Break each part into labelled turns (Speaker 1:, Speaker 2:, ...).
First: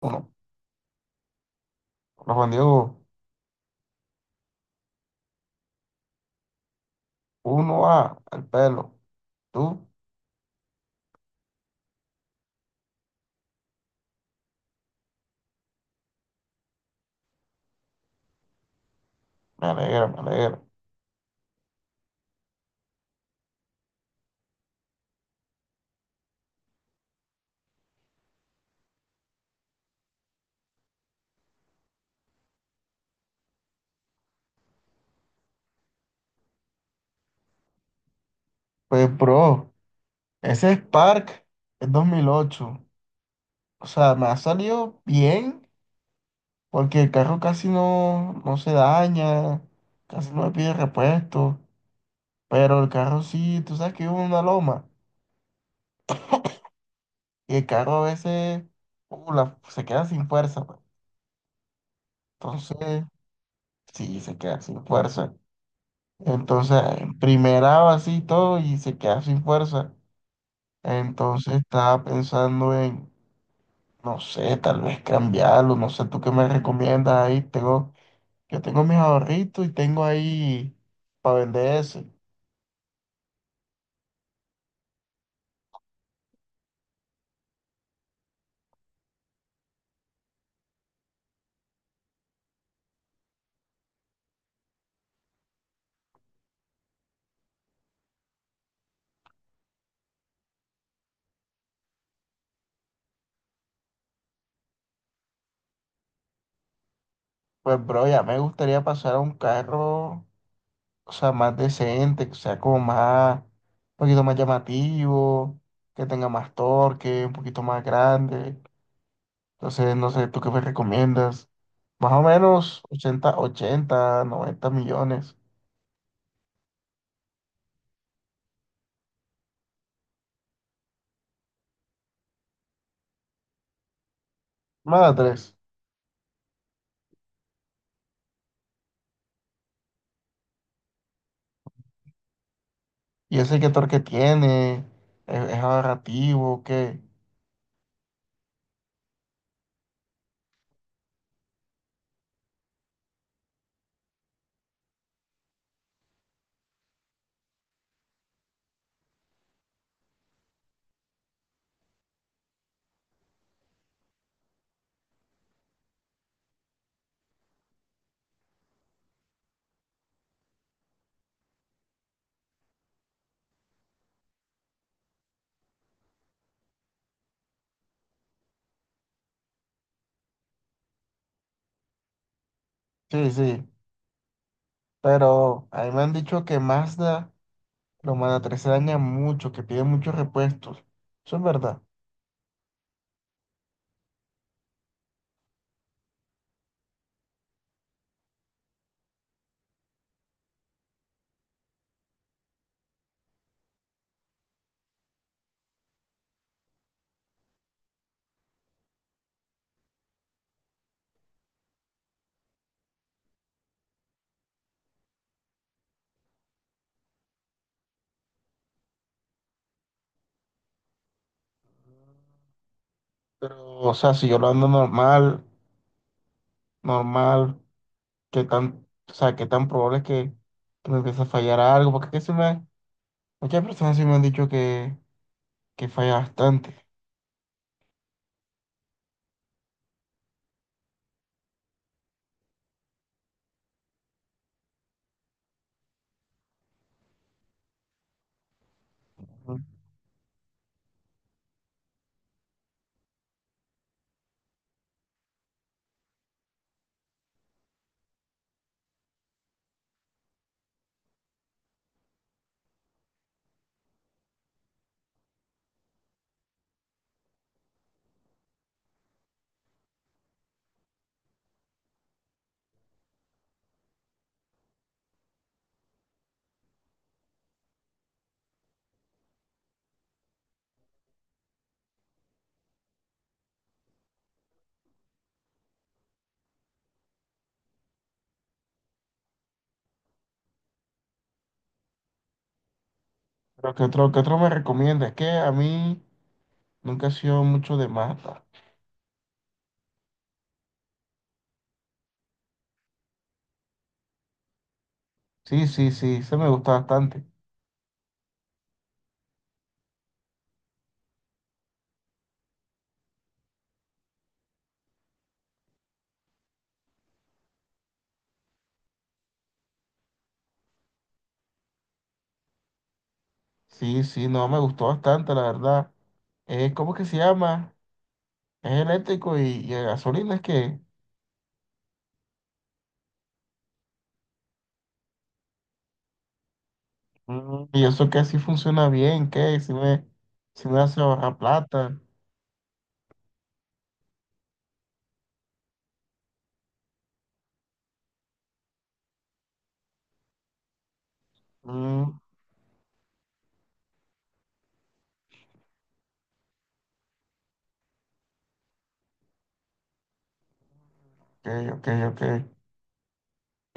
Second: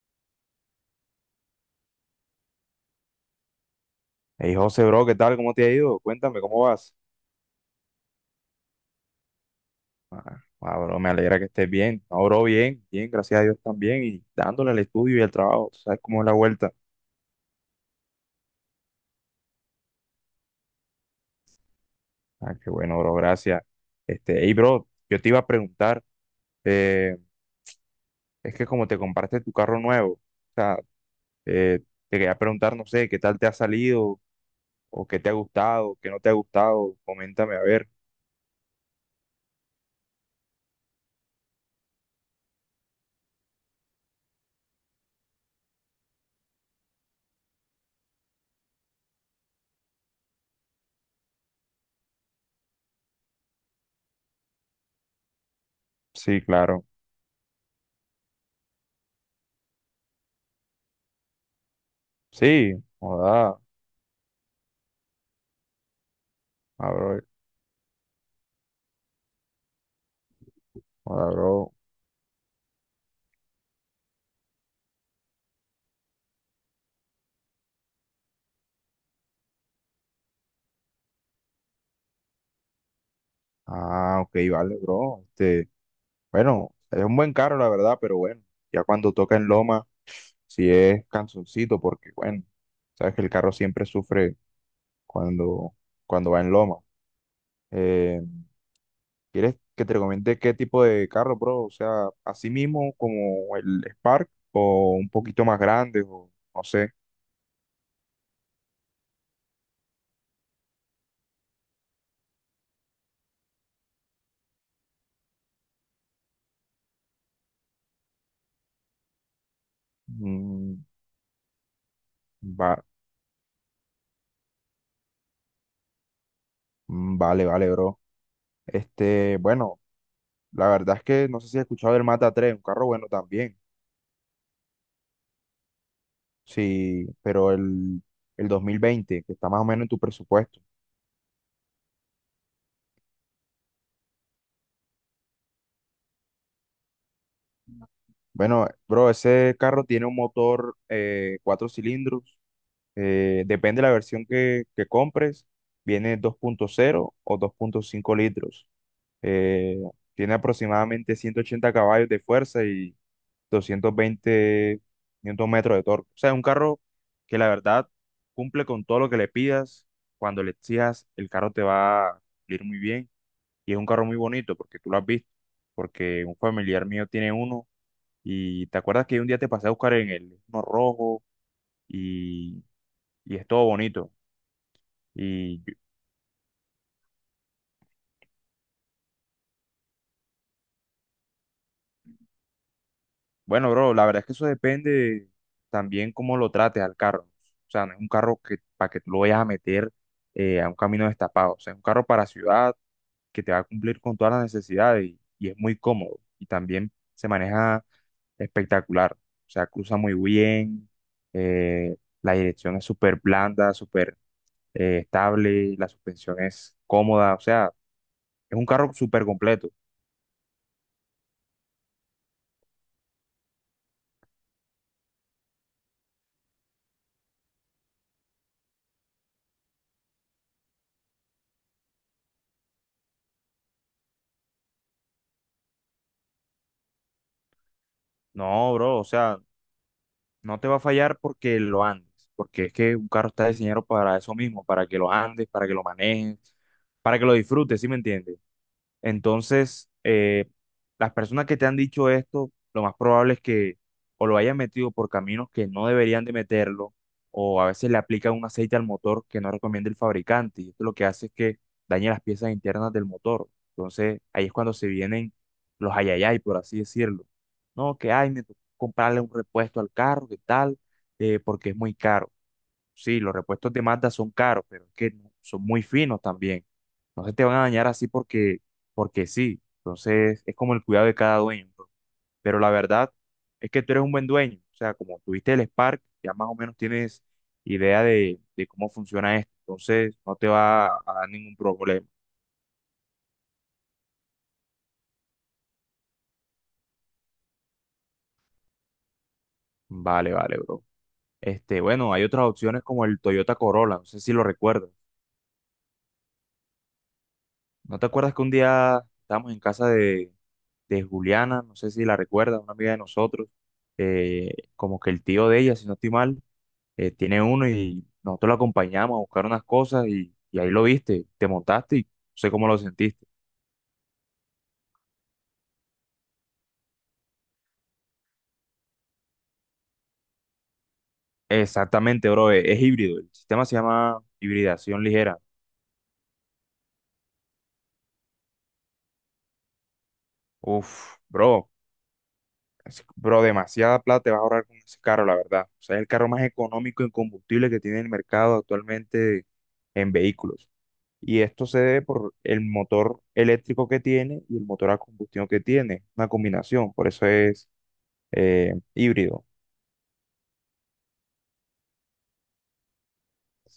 Speaker 1: Uno, Juan Diego,
Speaker 2: Hey, José, bro, ¿qué tal? ¿Cómo te ha ido? Cuéntame, ¿cómo vas?
Speaker 1: uno A al pelo. Tú,
Speaker 2: Ah, bro, me alegra que estés bien. No, bro, bien, gracias a Dios también. Y dándole al estudio y al trabajo, tú ¿sabes cómo es la vuelta?
Speaker 1: me alegra, me alegra.
Speaker 2: Ah, qué bueno, bro, gracias. Este, hey, bro, yo te iba a preguntar, eh, es que como te compraste tu carro nuevo, o sea, eh, te quería preguntar, no sé, ¿qué tal te ha salido? ¿O qué te ha gustado? ¿Qué no te ha gustado? Coméntame, a ver.
Speaker 1: Pues, bro, ese Spark es 2008. O sea, me ha salido bien porque el carro casi no, no se daña, casi no me pide repuesto. Pero el carro sí, tú sabes que vivo en una loma
Speaker 2: Sí, claro.
Speaker 1: y el carro a veces se queda sin fuerza, pues.
Speaker 2: Sí,
Speaker 1: Entonces,
Speaker 2: joda,
Speaker 1: sí, se queda sin fuerza. Entonces,
Speaker 2: ah,
Speaker 1: en
Speaker 2: bro,
Speaker 1: primera así y todo y se queda sin fuerza.
Speaker 2: joda,
Speaker 1: Entonces
Speaker 2: bro.
Speaker 1: estaba pensando en, no sé, tal vez cambiarlo, no sé, tú qué me recomiendas ahí. Yo tengo mis ahorritos y tengo ahí para vender ese.
Speaker 2: Ah, ok, vale, bro. Este. Bueno, es un buen carro, la verdad, pero bueno, ya cuando toca en Loma, sí es cansoncito, porque bueno, sabes que el carro siempre sufre cuando, cuando va en Loma. Eh, ¿Quieres que te recomiende qué tipo de carro, bro? O sea, así mismo como el Spark o un poquito más grande, o no sé.
Speaker 1: Pues, bro, ya me gustaría pasar a un carro, o sea, más decente, que sea como más, un poquito más llamativo, que tenga más torque, un poquito más grande. Entonces, no sé, tú qué me
Speaker 2: Mm,
Speaker 1: recomiendas. Más o
Speaker 2: va,
Speaker 1: menos 80 80 90 millones.
Speaker 2: mm, vale, bro. Este, bueno, la verdad es que no sé si has escuchado del Mata tres, un carro bueno también.
Speaker 1: Madres.
Speaker 2: Sí, pero el 2020 que está más o menos en tu presupuesto.
Speaker 1: Y el sector que tiene es ahorrativo, que
Speaker 2: Bueno, bro, ese carro tiene un motor cuatro cilindros. Depende de la versión que compres. Viene dos punto cero o dos punto cinco litros. eh, tiene aproximadamente 180 caballos de fuerza y 220 newton metros de torque. O sea, es un carro que la verdad cumple con todo lo que le pidas. Cuando le exijas, el carro te va a ir muy bien. Y es un carro muy bonito porque tú lo has visto, porque un familiar mío tiene uno y te acuerdas que un día te pasé a buscar en el uno rojo y,
Speaker 1: sí,
Speaker 2: y es todo
Speaker 1: sí.
Speaker 2: bonito. Y
Speaker 1: Pero
Speaker 2: yo-
Speaker 1: a mí me han dicho que Mazda, los Mazda 3 se dañan mucho, que piden muchos repuestos. Eso es verdad.
Speaker 2: bueno, bro, la verdad es que eso depende también cómo lo trates al carro. O sea, no es un carro que para que tú lo vayas a meter a un camino destapado. O sea, es un carro para ciudad que te va a cumplir con todas las necesidades y es muy cómodo. Y también se maneja espectacular. O sea, cruza muy bien, la dirección es súper blanda, súper estable, la suspensión es cómoda, o sea, es un carro súper completo.
Speaker 1: Pero, o sea, si yo lo ando normal, normal, qué tan, o sea, qué tan probable es que me empiece a fallar algo, porque que se me, muchas personas sí me han dicho que falla bastante.
Speaker 2: No, bro, o sea, no te va a fallar porque lo andes, porque es que un carro está diseñado para eso mismo, para que lo andes, para que lo manejes, para que lo disfrutes, ¿sí me entiendes?
Speaker 1: Ujú.
Speaker 2: Entonces, las personas que te han dicho esto, lo más probable es que o lo hayan metido por caminos que no deberían de meterlo, o a veces le aplican un aceite al motor que no recomienda el fabricante, y esto lo que hace es que dañe las piezas internas del motor. Entonces, ahí es cuando se vienen los ayayay, por así decirlo. No, que ay, me tocó comprarle un repuesto al carro, que tal, porque es muy caro. Sí, los repuestos de Mazda son caros, pero es que son muy finos también. No se te van a dañar así porque sí. Entonces es como el cuidado de cada dueño. Bro. Pero la verdad es que tú eres un buen dueño. O sea, como tuviste el Spark, ya más o menos tienes idea de cómo funciona esto. Entonces no te va a dar ningún problema.
Speaker 1: Pero qué otro me recomienda? Es que a mí nunca he sido mucho de Mazda.
Speaker 2: Vale, bro. Este, bueno, hay otras opciones como el Toyota Corolla. No sé si lo recuerdas.
Speaker 1: Sí, sí, sí, se me gusta bastante.
Speaker 2: ¿No te acuerdas que un día estábamos en casa de Juliana, no sé si la recuerda, una amiga de nosotros, como que el tío de ella, si no estoy mal, tiene uno y nosotros lo acompañamos a buscar unas cosas y ahí lo viste, te montaste y no sé cómo lo sentiste.
Speaker 1: Sí, sí, no, me gustó bastante, la verdad. ¿Cómo que se llama? Es eléctrico y a gasolina, es que...
Speaker 2: Exactamente, bro, es, híbrido, el sistema se llama hibridación ligera.
Speaker 1: Mm, y eso que así funciona bien, que si me, si me hace
Speaker 2: Uf,
Speaker 1: ahorrar
Speaker 2: bro,
Speaker 1: plata.
Speaker 2: bro, demasiada plata te vas a ahorrar con ese carro, la verdad. O sea, es el carro más económico en combustible que tiene el mercado actualmente en vehículos. Y esto se debe
Speaker 1: Mm.
Speaker 2: por el motor eléctrico que tiene y el motor a combustión que tiene, una combinación, por eso es híbrido.
Speaker 1: Ok, ok, ok.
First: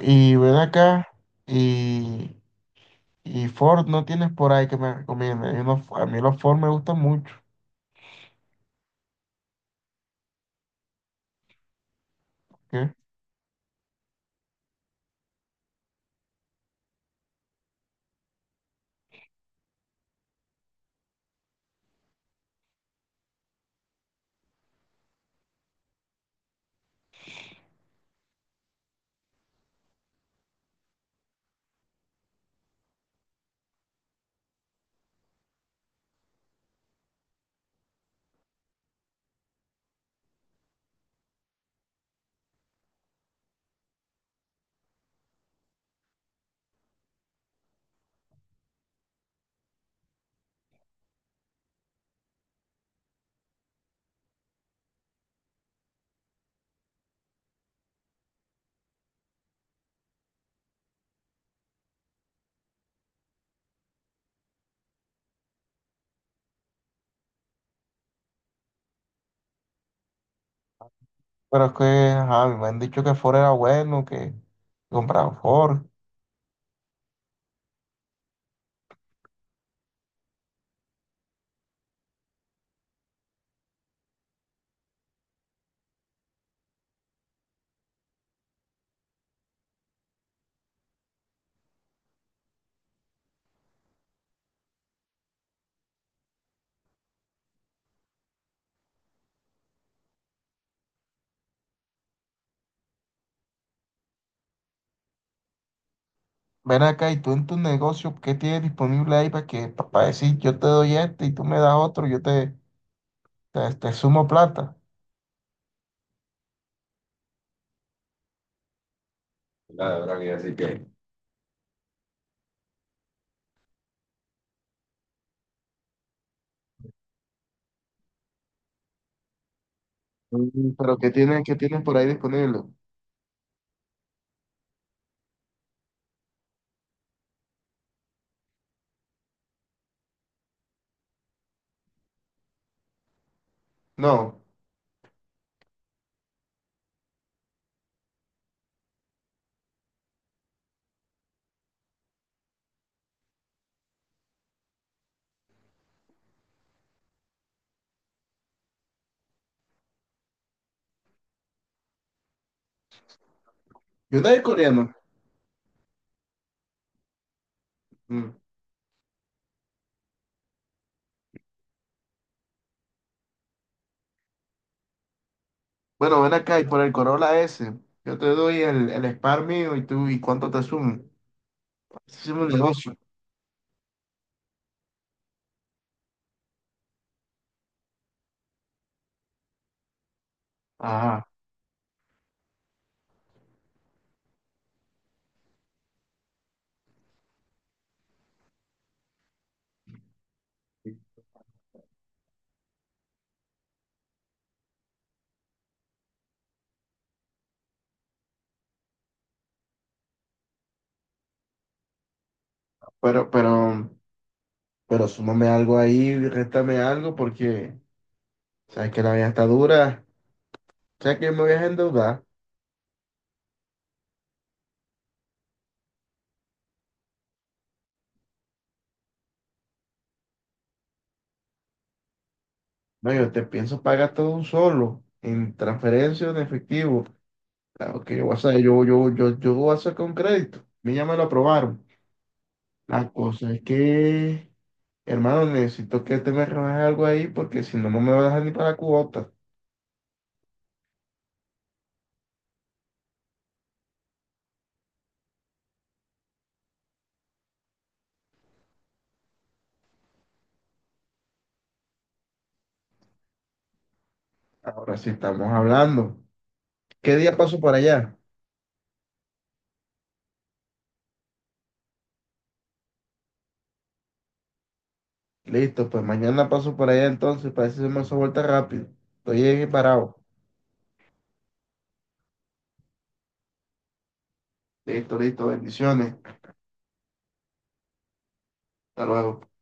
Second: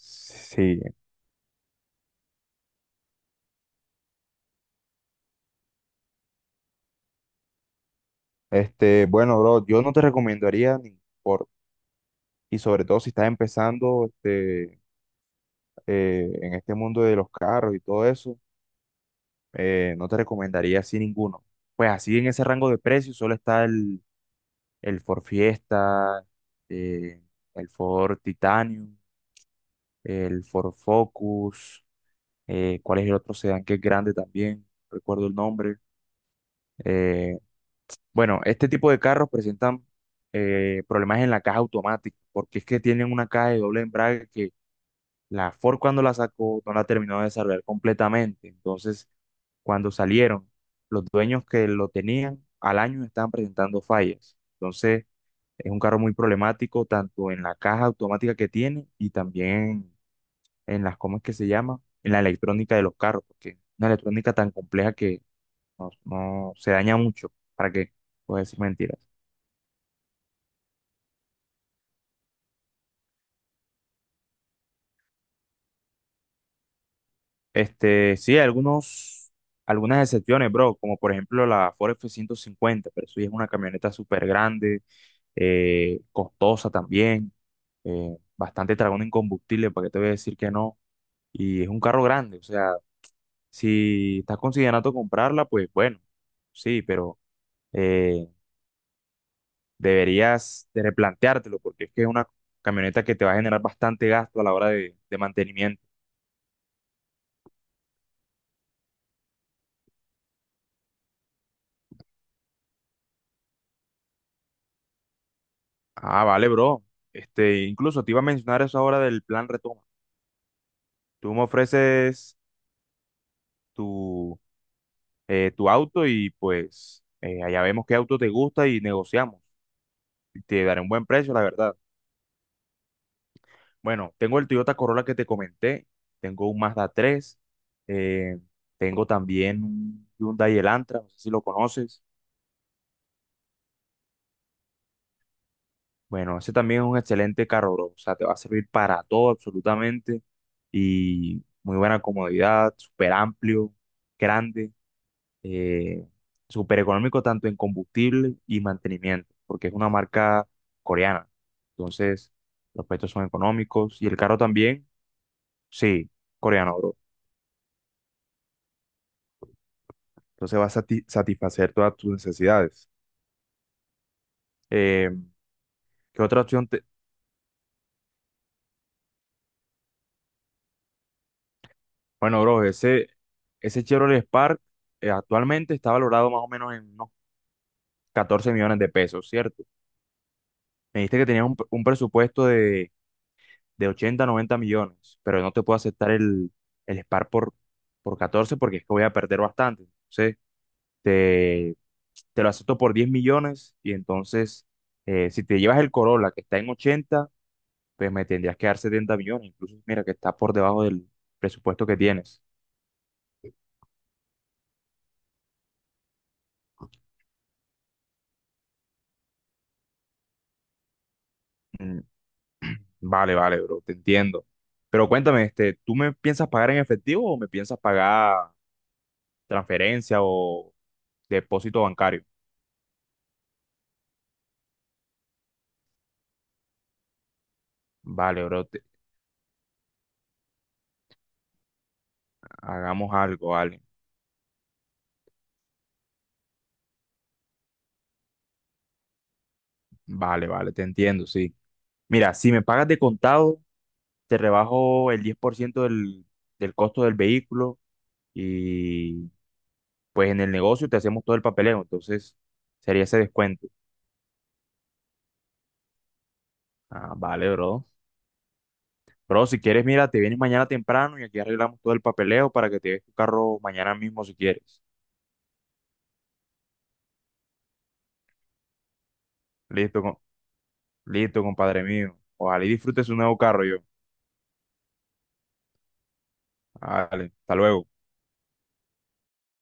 Speaker 1: Y ven acá, y, y Ford no tienes por ahí que me recomiende. Hay unos, a mí los Ford me gustan mucho.
Speaker 2: este, bueno, bro, yo no te recomendaría ningún Ford, y sobre
Speaker 1: ¿Qué?
Speaker 2: todo si estás empezando este, en este mundo de los carros y todo eso, no te recomendaría así ninguno. Pues así en ese rango de precios solo está el Ford Fiesta, eh, el Ford Titanium, el Ford Focus. Cuál es el otro sedán que es grande también, no recuerdo el nombre. Eh, bueno, este tipo de carros presentan problemas en la caja automática, porque es que tienen una caja de doble embrague que la Ford cuando la sacó no la terminó de desarrollar completamente. Entonces, cuando salieron, los dueños que lo tenían al año estaban presentando fallas. Entonces, es un carro muy problemático, tanto en la caja automática que tiene y también en las, ¿cómo es que se llama? En la electrónica de los carros, porque una electrónica tan compleja que no, no se daña mucho. ¿Para qué? Puedes decir mentiras.
Speaker 1: Pero es que, ajá, me han dicho que Ford era bueno, que compraron Ford.
Speaker 2: Este, sí, algunos, algunas excepciones, bro, como por ejemplo la Ford F-150, pero eso ya es una camioneta súper grande, costosa también, bastante dragón en combustible, ¿para qué te voy a decir que no? Y es un carro grande, o sea, si estás considerando comprarla, pues bueno, sí, pero... eh, deberías de replanteártelo porque es que es una camioneta que te va a generar bastante gasto a la hora de mantenimiento.
Speaker 1: Ven acá, y tú en tu negocio, ¿qué tienes disponible ahí para que, para decir yo te doy este y tú me das otro, yo te sumo plata?
Speaker 2: Ah, vale, bro. Este, incluso te iba a mencionar eso ahora del plan retoma.
Speaker 1: La verdad que así que...
Speaker 2: Tú me ofreces tu, tu auto y pues allá vemos qué auto te gusta y negociamos. Y te
Speaker 1: Mm,
Speaker 2: daré un
Speaker 1: pero
Speaker 2: buen
Speaker 1: ¿qué
Speaker 2: precio,
Speaker 1: tienes,
Speaker 2: la
Speaker 1: qué
Speaker 2: verdad.
Speaker 1: tienes por ahí disponible?
Speaker 2: Bueno, tengo el Toyota Corolla que te comenté, tengo un Mazda 3, eh, tengo también un Hyundai Elantra, no sé si lo conoces.
Speaker 1: No,
Speaker 2: Bueno, ese también es un excelente carro, bro. O sea, te va a servir para todo absolutamente. Y muy buena comodidad, súper amplio, grande, eh, súper económico tanto en combustible y mantenimiento, porque es una marca coreana. Entonces, los precios son económicos y el
Speaker 1: yo
Speaker 2: carro
Speaker 1: de
Speaker 2: también,
Speaker 1: coreano.
Speaker 2: sí, coreano, bro.
Speaker 1: Mm.
Speaker 2: Entonces va a satisfacer todas tus necesidades. Eh,
Speaker 1: Bueno,
Speaker 2: ¿Qué
Speaker 1: ven
Speaker 2: otra
Speaker 1: acá y
Speaker 2: opción
Speaker 1: por
Speaker 2: te...
Speaker 1: el Corolla S, yo te doy el Spark mío y tú, ¿y cuánto te sumo? Es
Speaker 2: Bueno,
Speaker 1: un
Speaker 2: bro,
Speaker 1: negocio.
Speaker 2: ese Chevrolet Spark actualmente está valorado más o menos en unos 14 millones de pesos, ¿cierto? Me dijiste
Speaker 1: Ajá,
Speaker 2: que tenías un presupuesto de 80 90 millones, pero no te puedo aceptar el SPAR por 14 porque es que voy a perder bastante. Entonces, te, te lo acepto por 10 millones y entonces, si te llevas el Corolla que está en 80 pues me tendrías que dar 70 millones, incluso mira que está por debajo del presupuesto que tienes.
Speaker 1: pero, pero, pero súmame algo ahí, réstame algo porque sabes que la vida está dura, sabes que me voy a
Speaker 2: Mm,
Speaker 1: endeudar.
Speaker 2: vale, vale, bro, te entiendo. Pero cuéntame, este, ¿tú me piensas pagar en efectivo o me piensas pagar transferencia o depósito bancario?
Speaker 1: No, yo te pienso pagar todo un solo, en transferencia o en efectivo. Claro que yo voy a
Speaker 2: Vale,
Speaker 1: hacer,
Speaker 2: bro, te-
Speaker 1: yo voy a sacar un crédito. A mí ya me lo aprobaron. La
Speaker 2: hagamos algo,
Speaker 1: cosa es
Speaker 2: vale.
Speaker 1: que, hermano, necesito que te me rebajes algo ahí porque si no, no me vas a dejar ni para la cuota.
Speaker 2: Vale, vale, te entiendo, sí. Mira, si me pagas de contado, te rebajo el 10% del costo del vehículo y pues en el negocio te hacemos todo el papeleo, entonces sería ese descuento.
Speaker 1: Ahora sí estamos hablando.
Speaker 2: Ah,
Speaker 1: ¿Qué día
Speaker 2: vale,
Speaker 1: paso para
Speaker 2: bro.
Speaker 1: allá?
Speaker 2: Bro, si quieres, mira, te vienes mañana temprano y aquí arreglamos todo el papeleo para que te des tu carro mañana mismo si quieres.
Speaker 1: Listo, pues mañana paso para allá entonces, para eso se me hace vuelta rápido. Estoy ahí
Speaker 2: Listo,
Speaker 1: parado.
Speaker 2: listo, compadre mío. Ojalá y disfrutes un nuevo carro yo.
Speaker 1: Listo, listo, bendiciones.
Speaker 2: Vale, hasta luego.
Speaker 1: Hasta luego.